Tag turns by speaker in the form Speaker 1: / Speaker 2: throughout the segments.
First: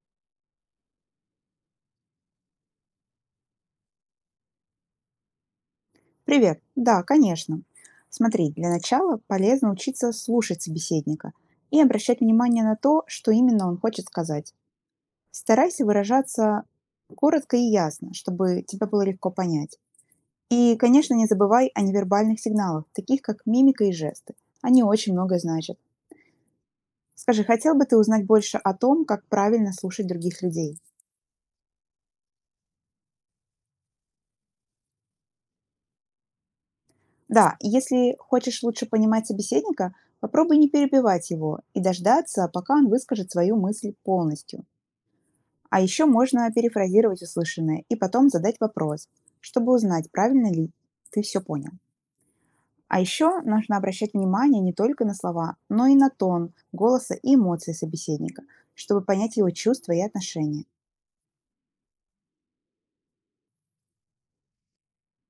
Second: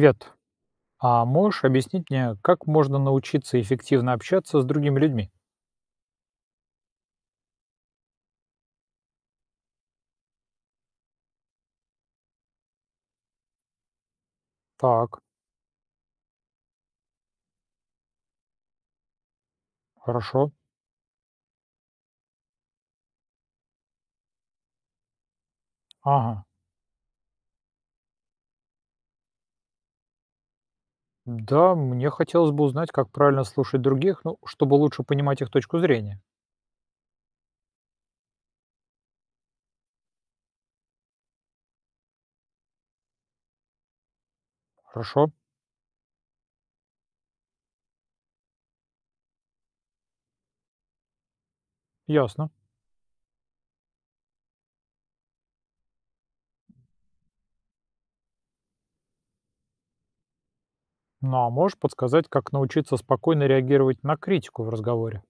Speaker 1: Привет. А можешь объяснить мне, как можно научиться эффективно общаться с другими людьми?
Speaker 2: Привет. Да, конечно. Смотри, для начала полезно учиться слушать собеседника и обращать внимание на то, что именно он хочет сказать.
Speaker 1: Так,
Speaker 2: Старайся выражаться коротко и ясно, чтобы тебя было легко понять.
Speaker 1: хорошо.
Speaker 2: И, конечно, не забывай о невербальных сигналах, таких как мимика и жесты. Они очень многое значат.
Speaker 1: Ага.
Speaker 2: Скажи, хотел бы ты узнать больше о том, как правильно слушать других людей?
Speaker 1: Да, мне хотелось бы узнать, как правильно слушать других, ну, чтобы лучше понимать их точку зрения.
Speaker 2: Да, и если хочешь лучше понимать собеседника, попробуй не перебивать его и дождаться, пока он выскажет свою мысль полностью.
Speaker 1: Хорошо,
Speaker 2: А еще можно перефразировать услышанное и потом задать вопрос, чтобы узнать, правильно ли ты все понял.
Speaker 1: ясно.
Speaker 2: А еще нужно обращать внимание не только на слова, но и на тон, голоса и эмоции собеседника, чтобы понять его чувства и отношения.
Speaker 1: Ну а можешь подсказать, как научиться спокойно реагировать на критику в разговоре?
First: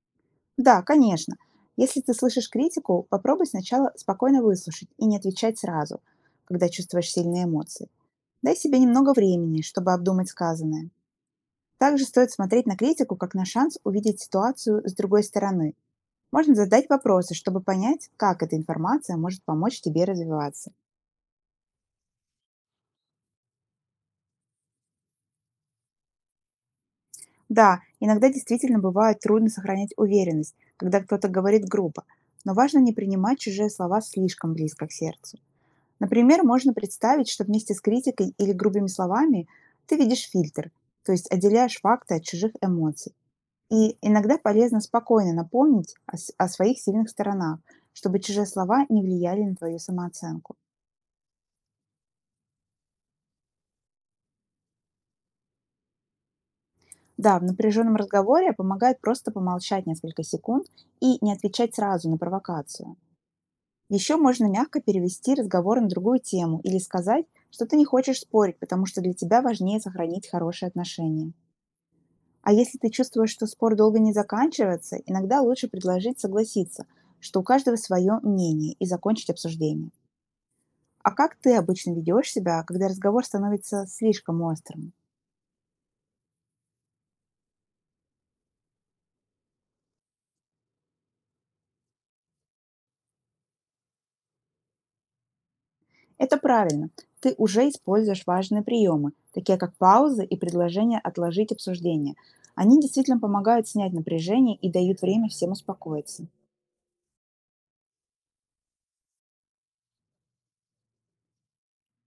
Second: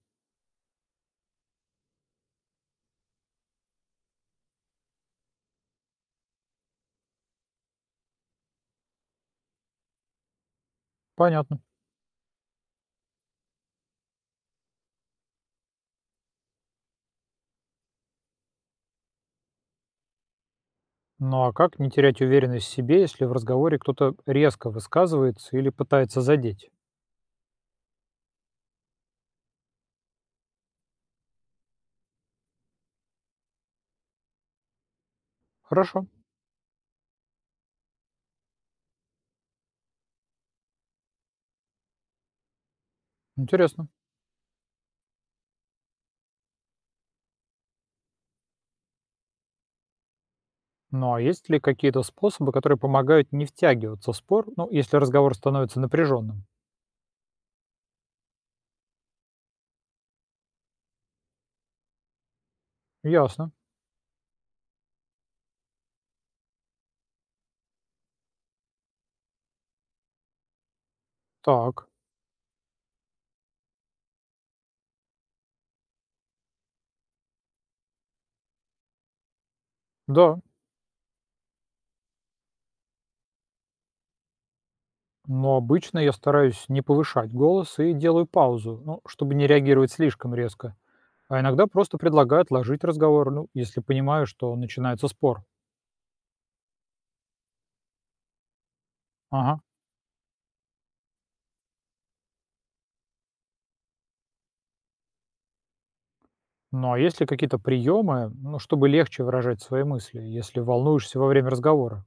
Speaker 2: Да, конечно. Если ты слышишь критику, попробуй сначала спокойно выслушать и не отвечать сразу, когда чувствуешь сильные эмоции. Дай себе немного времени, чтобы обдумать сказанное.
Speaker 1: Понятно.
Speaker 2: Также стоит смотреть на критику как на шанс увидеть ситуацию с другой стороны. Можно задать вопросы, чтобы понять, как эта информация может помочь тебе развиваться.
Speaker 1: Ну а как не терять уверенность в себе, если в разговоре кто-то резко высказывается или пытается задеть?
Speaker 2: Да, иногда действительно бывает трудно сохранять уверенность, когда кто-то говорит грубо, но важно не принимать чужие слова слишком близко к сердцу.
Speaker 1: Хорошо,
Speaker 2: Например, можно представить, что вместе с критикой или грубыми словами ты видишь фильтр, то есть отделяешь факты от чужих эмоций.
Speaker 1: интересно.
Speaker 2: И иногда полезно спокойно напомнить о своих сильных сторонах, чтобы чужие слова не влияли на твою самооценку.
Speaker 1: Ну а есть ли какие-то способы, которые помогают не втягиваться в спор, ну, если разговор становится напряженным?
Speaker 2: Да, в напряженном разговоре помогает просто помолчать несколько секунд и не отвечать сразу на провокацию.
Speaker 1: Ясно.
Speaker 2: Еще можно мягко перевести разговор на другую тему или сказать, что ты не хочешь спорить, потому что для тебя важнее сохранить хорошие отношения.
Speaker 1: Так.
Speaker 2: А если ты чувствуешь, что спор долго не заканчивается, иногда лучше предложить согласиться, что у каждого свое мнение и закончить обсуждение.
Speaker 1: Да.
Speaker 2: А как ты обычно ведешь себя, когда разговор становится слишком острым?
Speaker 1: Но обычно я стараюсь не повышать голос и делаю паузу, ну, чтобы не реагировать слишком резко. А иногда просто предлагаю отложить разговор, ну, если понимаю, что начинается спор.
Speaker 2: Это правильно. Ты уже используешь важные приемы, такие
Speaker 1: Ага.
Speaker 2: как паузы и предложение отложить обсуждение. Они действительно помогают снять напряжение и дают время всем успокоиться.
Speaker 1: Ну а есть ли какие-то приемы, ну, чтобы легче выражать свои мысли, если волнуешься во время разговора?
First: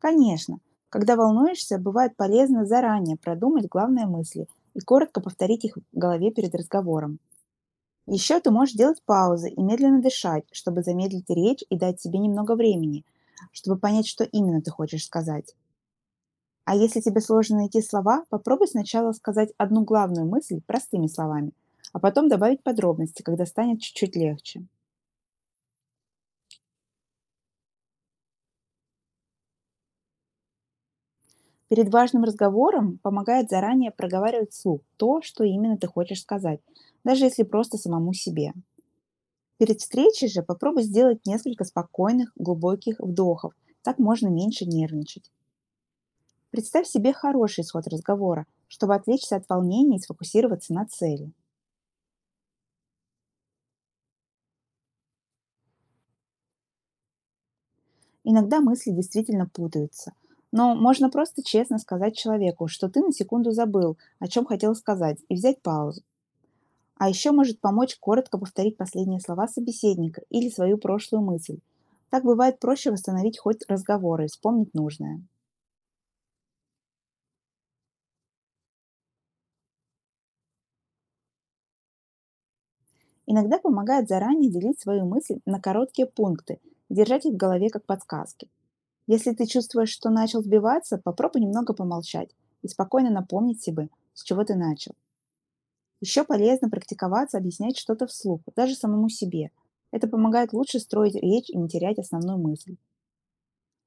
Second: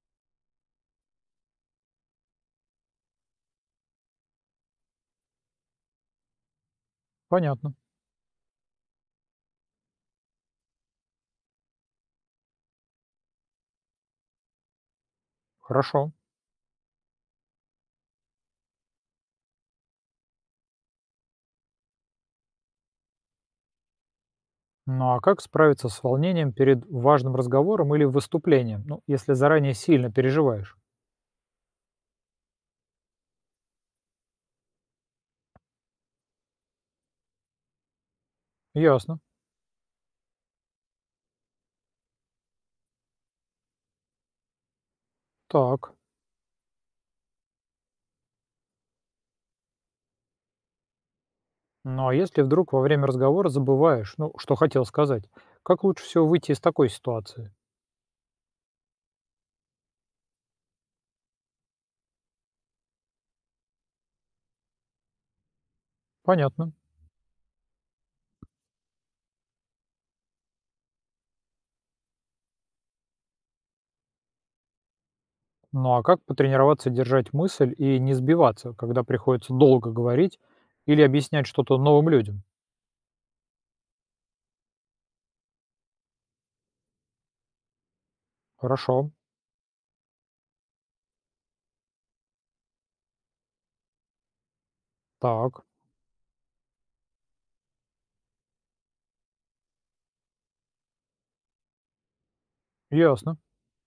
Speaker 2: Конечно, когда волнуешься, бывает полезно заранее продумать главные мысли и коротко повторить их в голове перед разговором.
Speaker 1: Понятно.
Speaker 2: Еще ты можешь делать паузы и медленно дышать, чтобы замедлить речь и дать себе немного времени, чтобы понять, что именно ты хочешь сказать.
Speaker 1: Хорошо.
Speaker 2: А если тебе сложно найти слова, попробуй сначала сказать одну главную мысль простыми словами, а потом добавить подробности, когда станет чуть-чуть легче.
Speaker 1: Ну а как справиться с волнением перед важным разговором или выступлением, ну, если заранее сильно переживаешь?
Speaker 2: Перед важным разговором помогает заранее проговаривать вслух то, что именно ты хочешь сказать, даже если просто самому себе.
Speaker 1: Ясно.
Speaker 2: Перед встречей же попробуй сделать несколько спокойных, глубоких вдохов. Так можно меньше нервничать.
Speaker 1: Так.
Speaker 2: Представь себе хороший исход разговора, чтобы отвлечься от волнения и сфокусироваться на цели.
Speaker 1: Ну а если вдруг во время разговора забываешь, ну, что хотел сказать, как лучше всего выйти из такой ситуации?
Speaker 2: Иногда мысли действительно путаются. Но можно просто честно сказать человеку, что ты на секунду забыл, о чем хотел сказать, и взять паузу.
Speaker 1: Понятно.
Speaker 2: А еще может помочь коротко повторить последние слова собеседника или свою прошлую мысль. Так бывает проще восстановить хоть разговоры и вспомнить нужное.
Speaker 1: Ну а как потренироваться держать мысль и не сбиваться, когда приходится долго говорить или объяснять что-то новым людям?
Speaker 2: Иногда помогает заранее делить свою мысль на короткие пункты и держать их в голове как подсказки.
Speaker 1: Хорошо.
Speaker 2: Если ты чувствуешь, что начал сбиваться, попробуй немного помолчать и спокойно напомнить себе, с чего ты начал.
Speaker 1: Так.
Speaker 2: Еще полезно практиковаться, объяснять что-то вслух, даже самому себе. Это помогает лучше строить речь и не терять основную мысль.
Speaker 1: Ясно.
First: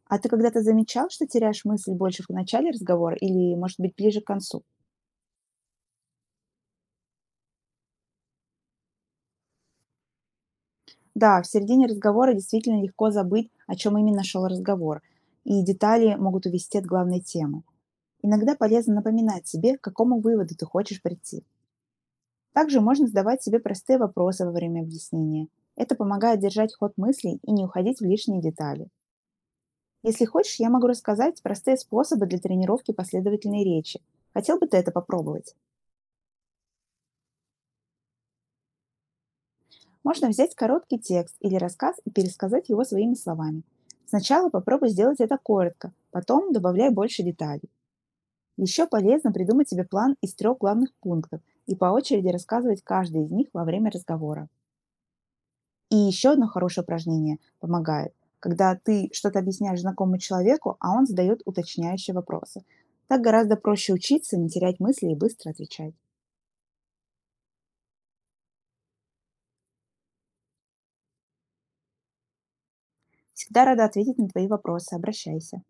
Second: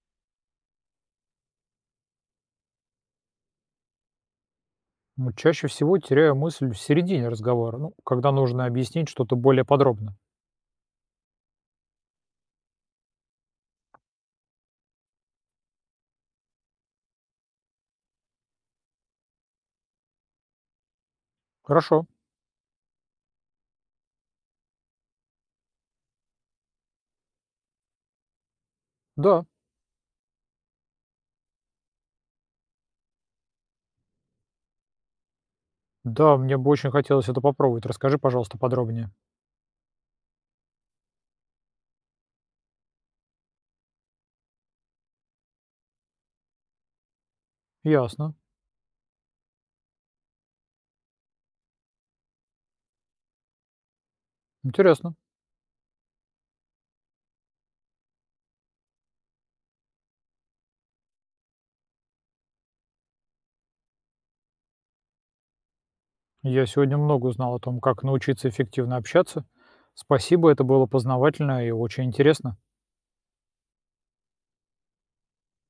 Speaker 2: А ты когда-то замечал, что теряешь мысль больше в начале разговора или, может быть, ближе к концу?
Speaker 1: Ну, чаще всего теряю мысль в середине разговора, ну, когда нужно объяснить что-то более подробно.
Speaker 2: Да, в середине разговора действительно легко забыть, о чем именно шел разговор, и детали могут увести от главной темы. Иногда полезно напоминать себе, к какому выводу ты хочешь прийти.
Speaker 1: Хорошо.
Speaker 2: Также можно задавать себе простые вопросы во время объяснения. Это помогает держать ход мыслей и не уходить в лишние детали.
Speaker 1: Да,
Speaker 2: Если хочешь, я могу рассказать простые способы для тренировки последовательной речи. Хотел бы ты это попробовать?
Speaker 1: Да, мне бы очень хотелось это попробовать. Расскажи, пожалуйста, подробнее.
Speaker 2: Можно взять короткий текст или рассказ и пересказать его своими словами. Сначала попробуй сделать это коротко, потом добавляй больше деталей.
Speaker 1: Ясно.
Speaker 2: Еще полезно придумать себе план из 3 главных пунктов и по очереди рассказывать каждый из них во время разговора.
Speaker 1: Интересно.
Speaker 2: И еще одно хорошее упражнение помогает, когда ты что-то объясняешь знакомому человеку, а он задает уточняющие вопросы. Так гораздо проще учиться, не терять мысли и быстро отвечать.
Speaker 1: Я сегодня много узнал о том, как научиться эффективно общаться. Спасибо, это было познавательно и очень интересно.
Speaker 2: Всегда рада ответить на твои вопросы. Обращайся.